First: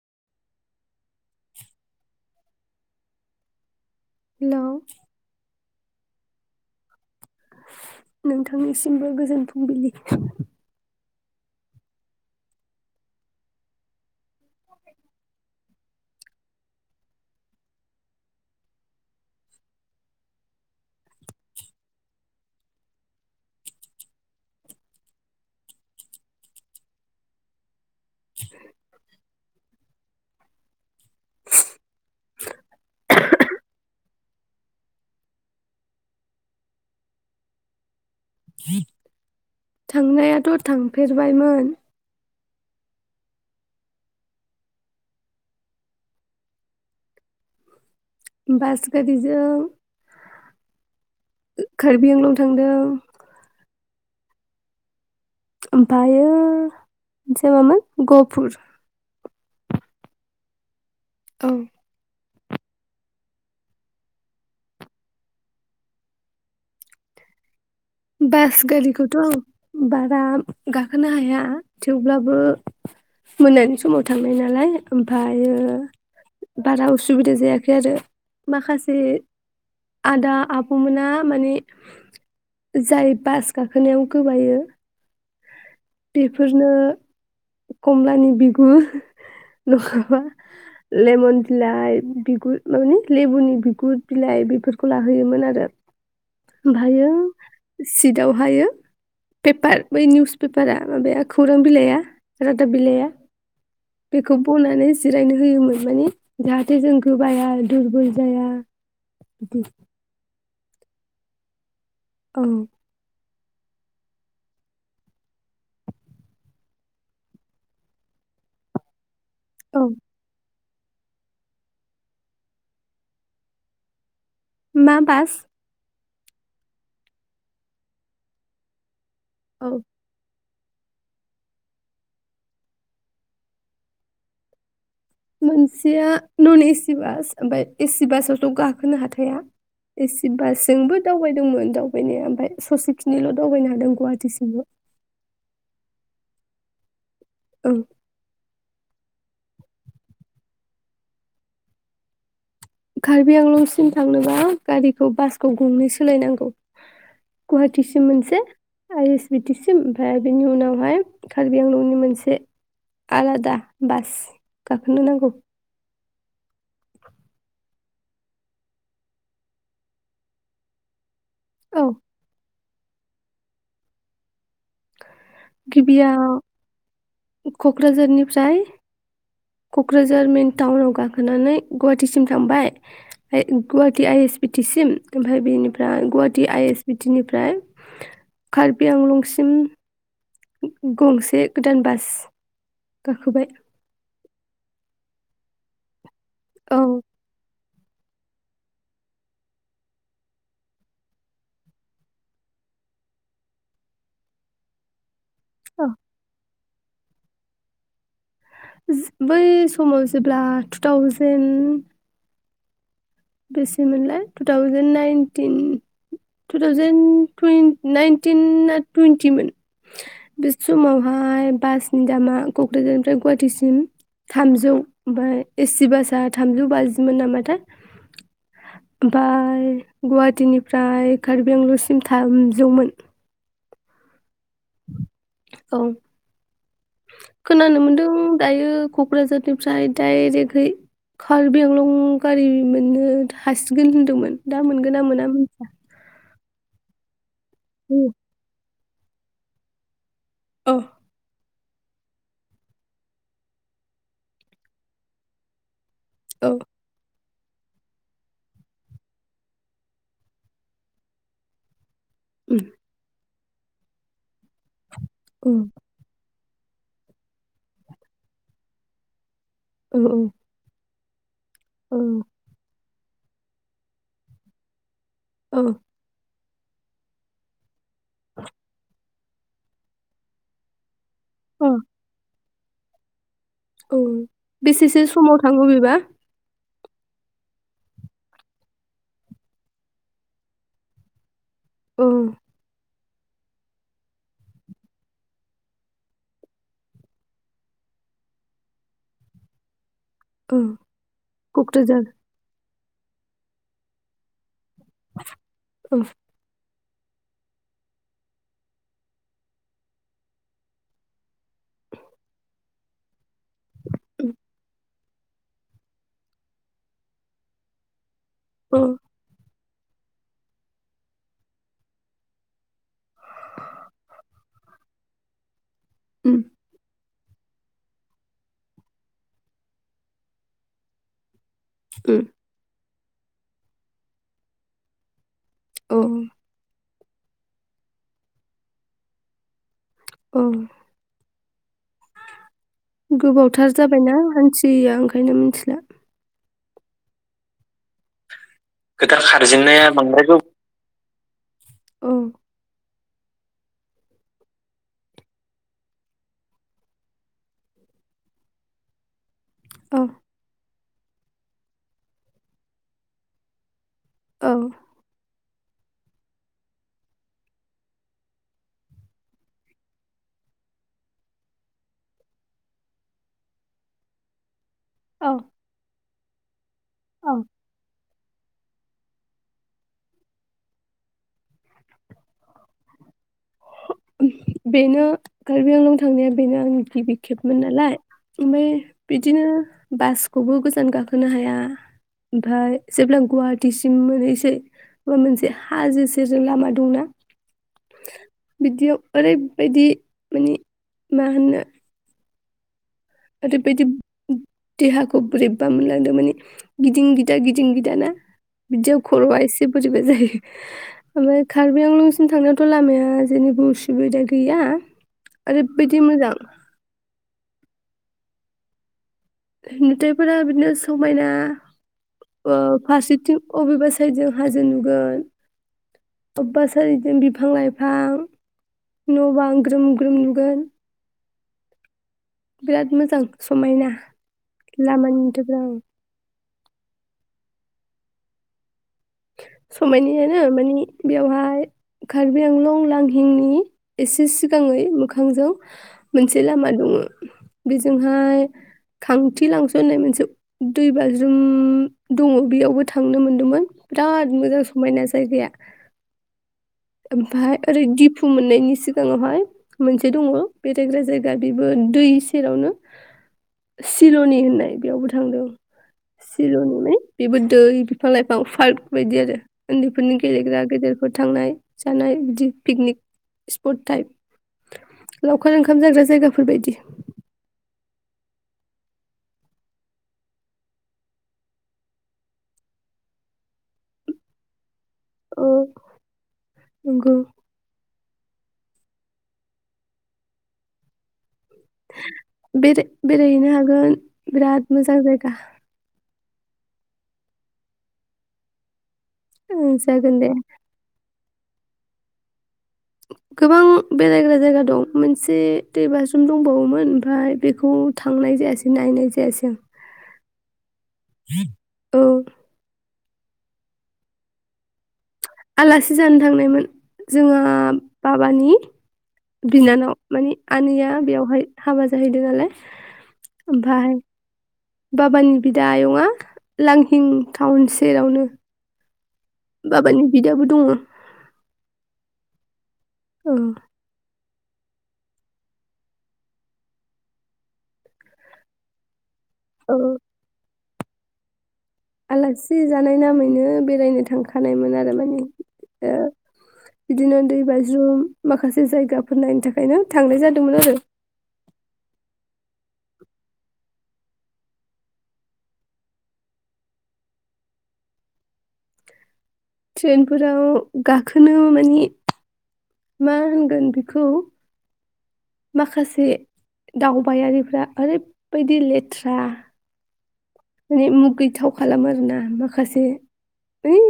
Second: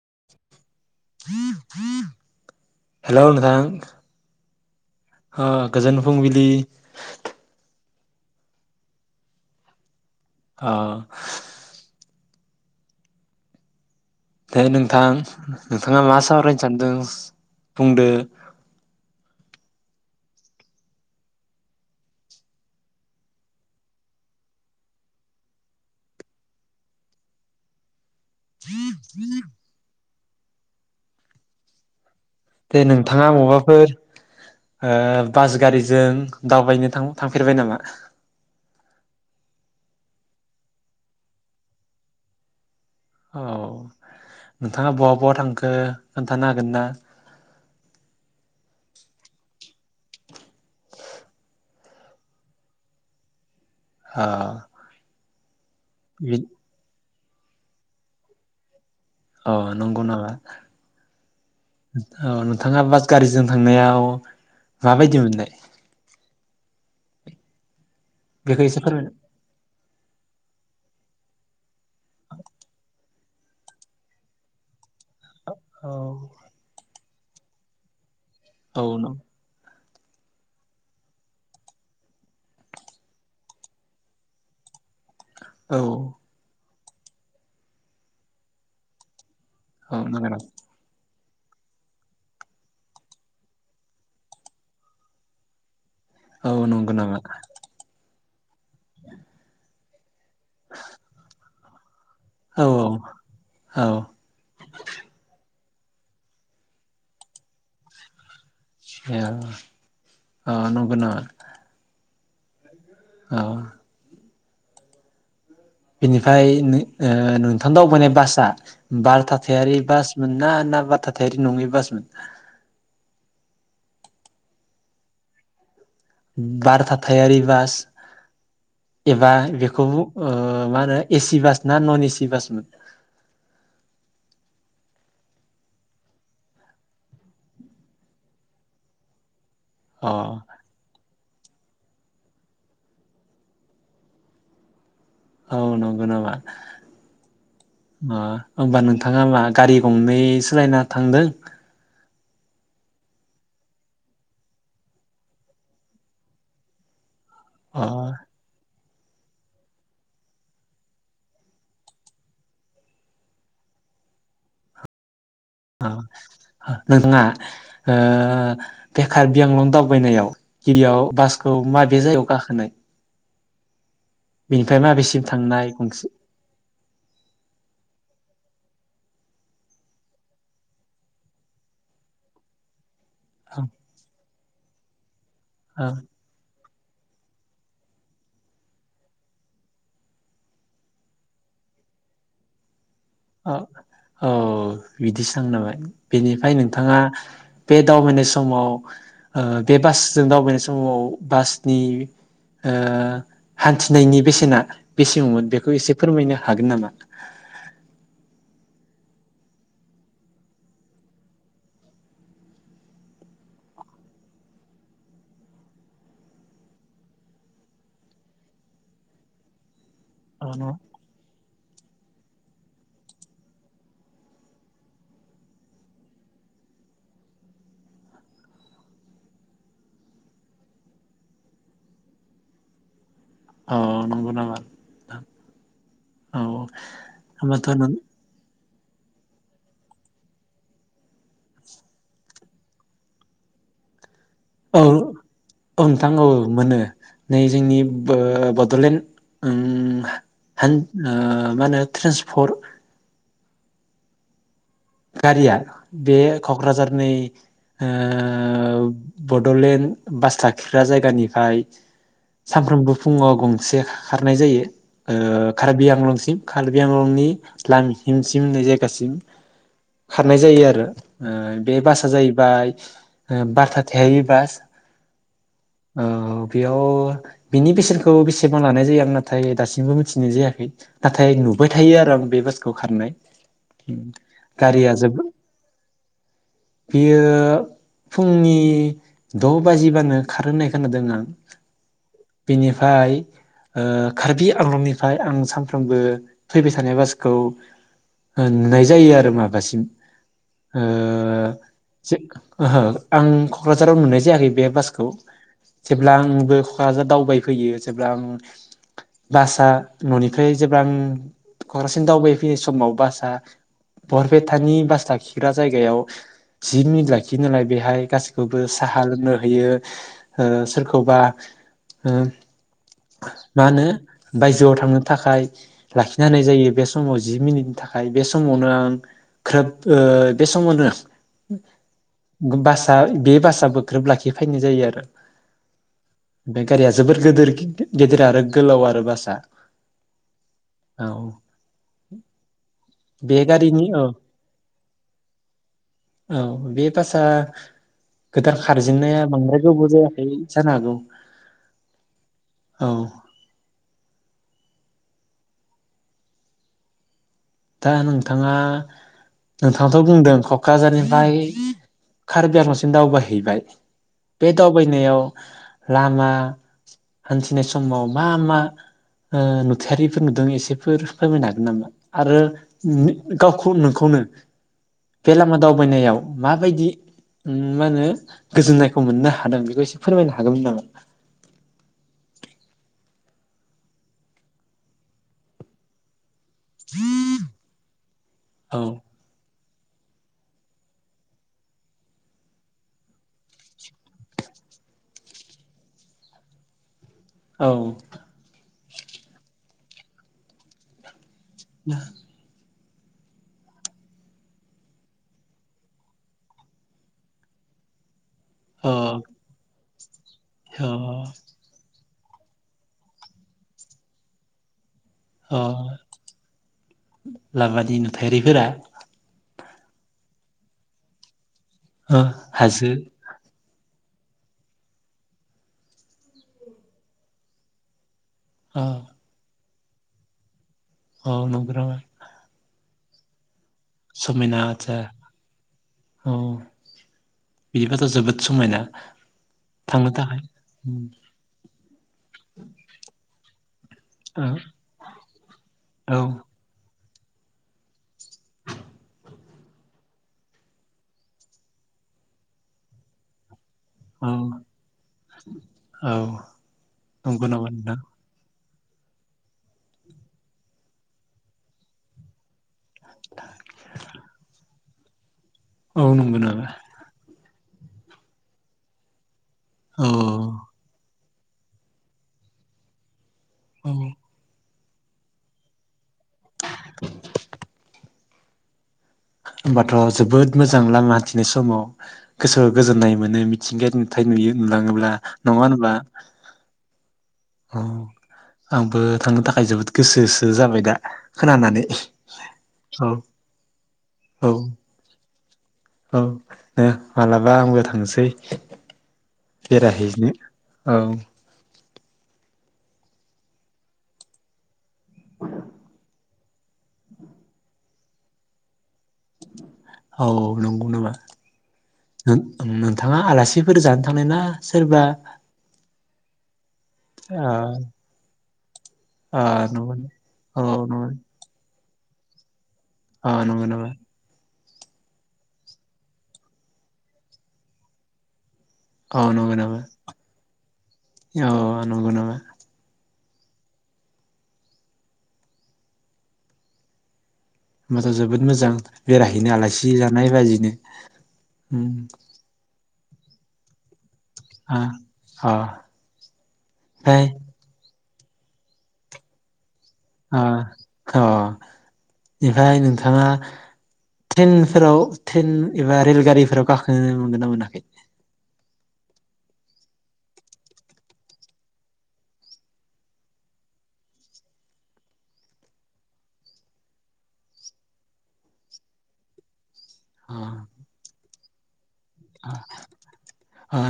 [inaudible] हेल' नोथां। हेलौ। गोजोन फुंबिलि। नोंथांनिसिमबो गोजोन फुंबिलि। आ दे नोंथां नोंथाङा मा सावरायनो सानदों बुंदो। [inaudible] दे नोंथाङा मबाफोर बास गारिजों दावबायनो थां थांफेरबाय नामा। थांनायाथ' थांफेरबायमोन औ नोंथाङा बहा बहा थांखो खोन्थानो हागोन ना। बास गारि जों। कार्बि आंलं थांदों। अ। ओमफायो। मोनसेरा मामोन गपुर। अ नंगौ नामा। औ। अ नोंथाङा बास गारिजों थांनायाव माबायदि मोननाय। बास बेखौ एसे फोरमायनो गारिखौथ'। बारा गाखोनो हाया थेवब्लाबो मोनानि समाव थांनाय नालाय ओमफ्राय औ [inaudible] बारा उस सुबिदा जायाखै आरो। औ माखासे नं आदा आब'मोना मानि जाय बास गाखोनायाव गोबायो औ बेफोरनो। कमलानि बिगुर औ नाङा बा नंगौ नामा लेमन बिलाइ बिगुर मानि लेबुनि बिगुर बिलाइ बेफोरखौ लाहोयोमोन आरो। औ नंगौ ओमफायो नामा सिट यावहायो पेपार बै निउज पे पेपारा माबाया खौरां बिलाइआ औ रादाब बिलाइआ औ औ बेखौ बनानै जिरायनो होयोमोन। माने जाहाथे जों गोबाया दुरबल जाया। बिदि [unintelligible] अ नंगौ नामा? औ औ बिनिफ्राय नो ओ नोंथां दावबायनाय बासआ बारथा यारि औ बास मोन ना? बा थाथायारि नंङै बासमोन? मा बास बार थाथायारि बास एबा औ बेखौ बु ओ मा होनो एसि बास ना नन एसि बास मोन? मोनसेया नन एसि बास ओमफ्राय एसि बासावथ' गाखोनो हाखाया। अ एसि बासजोंबो दावबाय दोंमोन दावबायनाया ओमफाय ससेखिनिल' दावबायनो हादों गुवाहाटीसिमल'। औ नंगो नामा? ओं मा होमबा नों नोंथाङा मा गारि गंनै सोलायना थांगोन? कार्बि आंलंसिम थांनोबा गारिखौ बासखौ गंनै सोलायनांगौ। अ गुवाहाटीसिम मोनसे। आइ एस बि टि सिम ओमफाय बेनि उनावहाय कार्बि आंलंनि मोनसे आलादा बास गाखोनो नांगौ। नोंथाङा ओ बे खारबिआंलं दावबायनायाव गिबियाव बास खौ औ माबे जायगायाव गाखोनाय? बेनिफ्राय माबेसिम थांनाय गंसे गिबिया क'क्राझारनिफ्राय। क'क्राझार मेन टाउनाव गाखोनानै गुवाहाटीसिम थांबाय औ गुवाहाट आइ एस बि टि सिम ओमफाय औ बेनिफ्राय Guwahati I S B T निफ्राय कार्बि आंलंसिम गंसे गोदान बास गाखोबाय अ औ बिदिसो थांना [unintelligible] बेनिफाय औ नोंथाङा बे दावबायनाय समाव ओ बे बासजों दावबायनाय समाव बासनि ओ हान्थिनायनि बेसेना बेस [unintelligible] मोन बेखौ औ एसे फोरमायना हागोन नामा? बै समाव जेब्ला टुथावजेेन बेसेमोनलाय two thousand nineteen two thousand twenty नाइनटिनना टुइन्टिमोन औ बि न समावहाय बास नि दामा क'क्राझारनिफ्राय गुवाहाटिसिम थामजौ ओमफाय एसि बासआ थामजौ बाजिमोन नामाथा ओमफाय गुवाहाटिनिफ्राय कार्बिआंलसिम थामजौमोन। अ नंगौ नामा? औ औ होमबाथ' खोनानो नों मोनदों दायो क'क्राझारनिफ्राय डाइरेक्टहै कार्बि आंलं गारि मोननो हासिगोन होनदोंमोन। दा औ मोनगोन ना मोना औ नोंथां औ मोनो नै मिथिया जोंनिबो बड'लेण्ड उम हान ओ माने ट्रेन्सपर गारिया बे क'क्राझारनि ओ‌ बड'लेण्ड बास खाखिग्रा जायगानिफाय सानफ्रोमबो फुङाव गं से खारनाय जायो ओ उम, खारबि आंलंसिम कार्बि आंलंनि लांहिमसिम होन्नाय जायगासिम औ खारनाय जायो आरो ओ बे औ बासआ जाहैबाय ओ बाथा थायो बास उ ओ बेयाव बिनि बेसेन खौ बेसेबां लानाय जायो आंना थाय दासिमबो मिथिनाय जायाखै नाथाय औ नुबाय थायो आरो आं बे बास खौ खारनाय [inaudible] औ बेसेसो जोबो समाव थाङो बेबा बियो फुंनि द' बाजिबानो खारो होनाय खोनादों आं। औ बिनिफाय ओ कार्बि आंलनिफ्राय आं सानफ्रोमबो फैबाय थानाय बासखौ ओ नुनाय जायो आरो मा माबासिम औ ओ कक्राझार जे ओहो आं क'क्राझाराव नुनाय जायाखै बे बासखौ औ जेब्ला आंबो क'क्राझार दावबायफैयो जेब्ला आं बासआ न'निफ्राय जेब्ला आं क'क्राझारसिम दावबायफैयो समाव बासआ बरपेटानि बास लाखिग्रा जायगायाव जि मिनिथ लाखियो नालाय बेहाय गासै खौबो साहा लोंनो होयो ओ सोरखौबा ओ मा होनो बायजोआव थांनो थाखाय लाखिनो हानाय उम जायो बे फुंआव जि मिनिटनि थाखाय बे समावनो आं ख्रोब ओ बे समावनो उम [inaudible] बास ओ बे बासआबो ग्रोब लाखि फैनाय जायो आरो। ओ। जोबोर गिदिर गेदिर आरो गोलाव आरो बासा। औ औ। बे गोबावथार गारिनि जाब औ बायना मानसिया ओंखायनो मिथिला। औ बे बासा गोदान खोथा खारजेननाया बांद्राय खारजेननाया गोबाव बांद्राय जायाखै गोबाव जानो हागौ। औ। औ। दा नोंथाङा औ नोंथाङाथ' बुंदों क'क्राझारनिफ्राय कार्बिआंलंसिम दावबाय हैैबाय। औ बेै दावबायनायाव लामा हानथिनाय समाव मा मा ओ नुथायारिफोर नुदों एसेफोर फोरमायनो हागोन नामा? आरो गावखौ नोंखौनो औ बेे लामा दावबायनायाव मााबायदि औ उम माहोनो गोजोननायखौ मोननो हादों बेखौ एसे फोरमायनो हागोनमोन नामा। बेनो कार्बिआंलं थांनाया। बेनो आंनि गिबि खेबमोन नालाय ओमफ्राय औ बिदिनो। बासखौबो गोजान गाखोनो हाया ओमफ्राय जेब्ला गुवाहाटिसिम मोनहैसै होनबा मोनसे हाजो सेरजों लामा दंना। औ। बिदियाव ओरैबायदि माने मा होननो। [unintelligible] ओरैबायदि देहाखौ बोरैबा मोनलांदों मानि गिदिं गिदा गिदिं गिदाना। अ बिदियाव खर'या एसे [unintelligible] अ ओमफ्राय कार्बिआंलं। जों थांनायावथ' लामाया जेबो उसुबिदा गैया। अ ओरैबायदि मोजां लामानि नुथायारिफोरा नुथायाइफोरा बिदिनो समायना ओ हाजो अबेबा सारिजों हाजो नुगोन अबेबा सारिजों बिफां लाइफां औ न' बां ग्रोम ग्रोम नुगोन अ नंगौ बिराद मोजां समायना समायना आदसा लामा नुथायफोरा अ औ बिदिबाथ' जोबोद समायना थांनो समायनायानो थाखाय माने बेयावहाय कार्बिआंलं लांहिनि एसे औ सिगाङै मोखांजों औ मोनसे लामा दङ बेजोंहाय खांथि लांस'नाय मोनसे दै बाजरुम दङ बेयावबो थांनो मोनदोंमोन औ बिराद मोजां समायना जायगाया औ नंगौ ओमफ्राय नामा ओरै नोंथां दिफु मोन मोननायनि सिगाङावहाय मोनसे दंङ बेरायग्रा जायगा बेबो दै सेरावनो सिल'नि होननाय बेयावबो थांदों औ नंगौ नामा सिरनिनि बेबो दै बिफां लाइफां पार्क बायदि आरो उन्दै औ फोरनि गेलेग्रा गेदेरफोर थांनाय जानाय बिदि पिकनिक स्पट औ टाइप लावखार ओंखाम जाग्रा जायगा बेफोरबायदि होमबाथ' जोबोद मोजां लामा हान्थिनाय समाव गोसोआव गोजोननाय मोनो मिथिंगायारि नुथाय नुयो नु थाङोब्ला नङा होनब्ला नोंगौ अ आंबो थांनो थाखाय जोबोद गोसोसो जाबाय दा खोनानानै बे औ बेरायहैनो हागोन औ बिराद मोजां जायगा औ दे मालाबा आंबो थांसै ओं जागोन दे बेरायहैनो औ गोबां बेरायग्रा जायगा दं मोनसे दै बाजरुम दंबावोमोन ओमफ्राय बेखौ थांनाय जायासै नायनो औ नंगौ नामा औ [inaudible] नोंथाङा आलासिफोर जानो थांनाय ना सोरबा आलासि जानो थांनायमोन जोंहा ओ बाबानि बिनानाव मानिे औ आनैया बेवहाय हाबा ज [unintelligible] ओ नंगौ नामा बाबानि बिदा आयंआ लांहिं टाउन सेरावनो औ नंगौ नाबा बाबानि बिदाबो दङ औ नंगौ नामा [inaudible] औ माथो जोबोद मोजां बेरायहैनो औ आलासि जानाय बाजैनो ओम आलासि जानाय नामैनो बेरायनो थांखा खानायमोन आ आरो माने अ ओ बिदिनो ओमफ्राय दै बाज्रुम माखासे जायगाफोर नायनो थाखायनो थांनाय आ जादोंमोन आरो अ ओमफ्राय नोंथाङा ट्रेनफोराव ट्रेन एबा रेलगारिफोराव गाखोनो मोनगोन ना मोनाखै? ट्रेनफोराव गाखोनो मानि मा होनगोन बेखौ माखासे दावबायारिफ्रा ओरैबायदि लेथ्रा अ माने मुगैथाव खालामो आरो ना अ, माखासे अ, ओइ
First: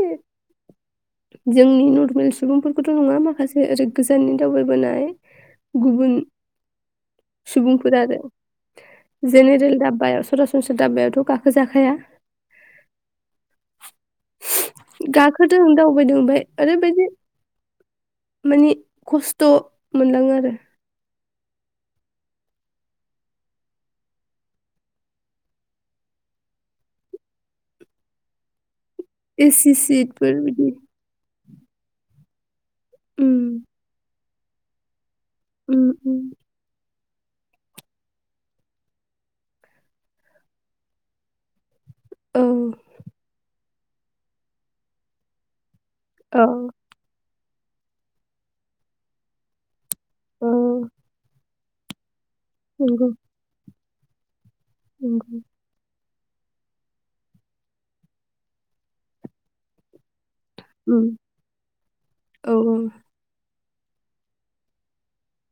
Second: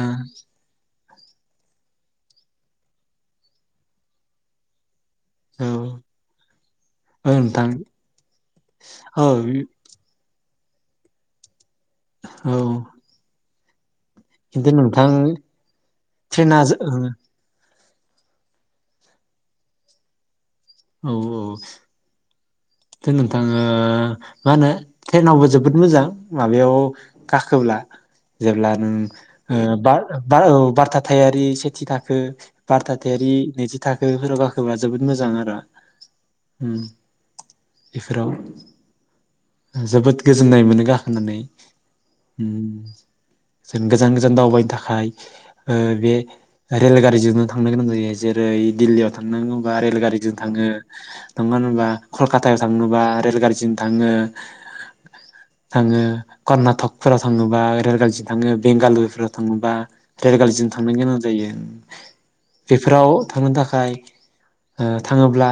जोंनि नर्मेल सुबुंफोरखौथ' नङा माखासे ओरै गोजाननि दावबायबोनाय औ गुबुन औ नोंथां सुबुंफोर आरो औ जेनेरेल दाब्याव सरास'नस्रा दस्रा दाब्बायावथ' गाखो [unintelligible] औ खिन्थु नोंथां [inaudible] गाखोदों दावबायदों ओमफ्राय ट्रेना जो- ओरैबायदि माने खस्थ' मोनलाङो आरो औ औ दा नोंथाङा मा होनो ट्रेनावबो जोबोद मोजां माबायाव गाखोब्ला जेब्ला नों एसि सिटफोर बिदि [unintelligible] सेथि थाखो बारथायारि उम नैथि थाखो फोराव गाखोबा जोबोद मोजां आरो उम उम उम। बेफोराव जोबोद गोजोननाय मोनो गाखोनानै। औ उम जों गोजान गोजान दावबायनो थाखाय ओ बे औ रेल गारिजोंनो थांनो गोनां जायो जेरै दिल्लीयाव थांनांगौबा रेलगारि- जों औ थाङो। [unintelligible] कल काथायाव थांनोबा नंगौ रेलगारिजों थाङो नंगौ थाङो। कर्नाटकफोराव थाङोबा रेलगारिजों थाङो बेंगालुरफोराव थाङोबा रेलगारिजों थांनो उम गोनां जायो औ बेफोराव थांनो था- खाय ओ थाङोब्ला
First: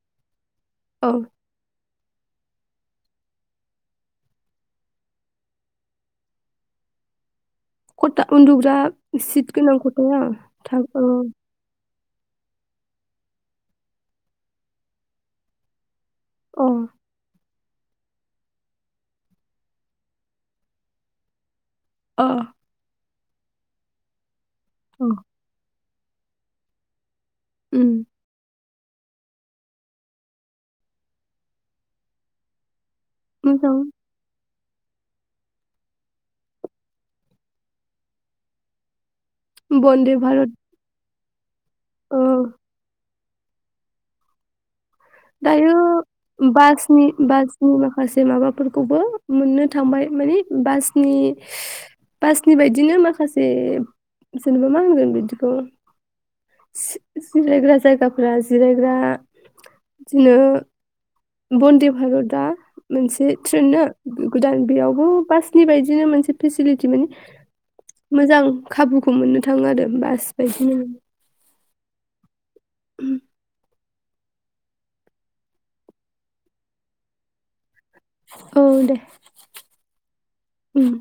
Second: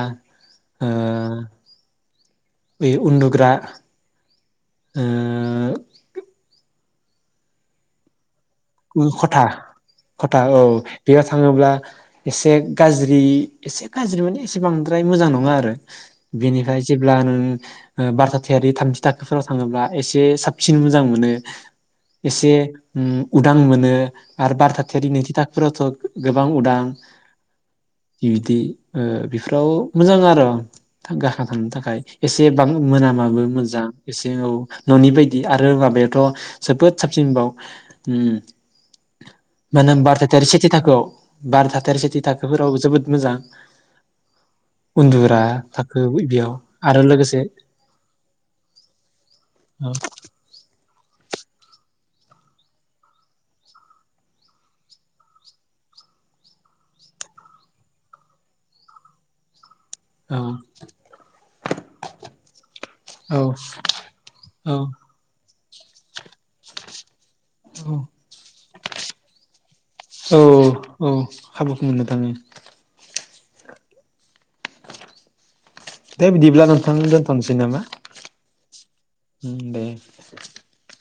ओ औ बे उन्दुग्रा ओ खता खथा खथा औ बेयाव थाङोब्ला एसे गाज्रि एसे गाज्रि माने एसे बांद्राय मोजां नङा आरो अ बेनिफ्राय जेब्ला नों ओ बार थाथियारि थामथि थाखोफोराव थाङोब्ला एसे साबसिन मोजां मोनो। अ एसे उम। उदां मोनो आरो बार थाथियारि अ नैथि थाखाफोराव थ' गोबां उदां उम इबिदि ओ बेफोराव मोजां आर' गाखोना थांनो थाखाय एसे बां मोनामाबो मोजां एसे औ। न'नि बायदि आरो माबायावथ' जोबोद साबसिन बाव। उम। मा होनो बन्दे बार थाथियारि भारत सेथि थाखोआव बारथाथियारि सेथि औ थाखोफोरावबो जोबोद मोजां। उन्दुग्रा दायो थाखो बेयाव आरो बासनि लोगोसे बासनि माखासे माबाफोरखौबो मोननो औ थांबाय माने बा बासनि बायदिनो माखासे जेनेबा मा होनगोन बिदिखौ जिरायग्रा जायगाफोरा जिरायग्रा बिदिनो औ बन्दे भारतआ मोनसे औ ट्रेननो गोदान औ बेयावबो बास नि बायदिनो मोनसे फेसिलिटि माने मोजां खाबुखौ मोननो थाङो आरो बास औ बायदिनो औ खाबुखौ मोननो थाङो ओम। दे बिदिब्ला नोंथां दोनथ'नोसै नामा? औ दे उम दे ओम।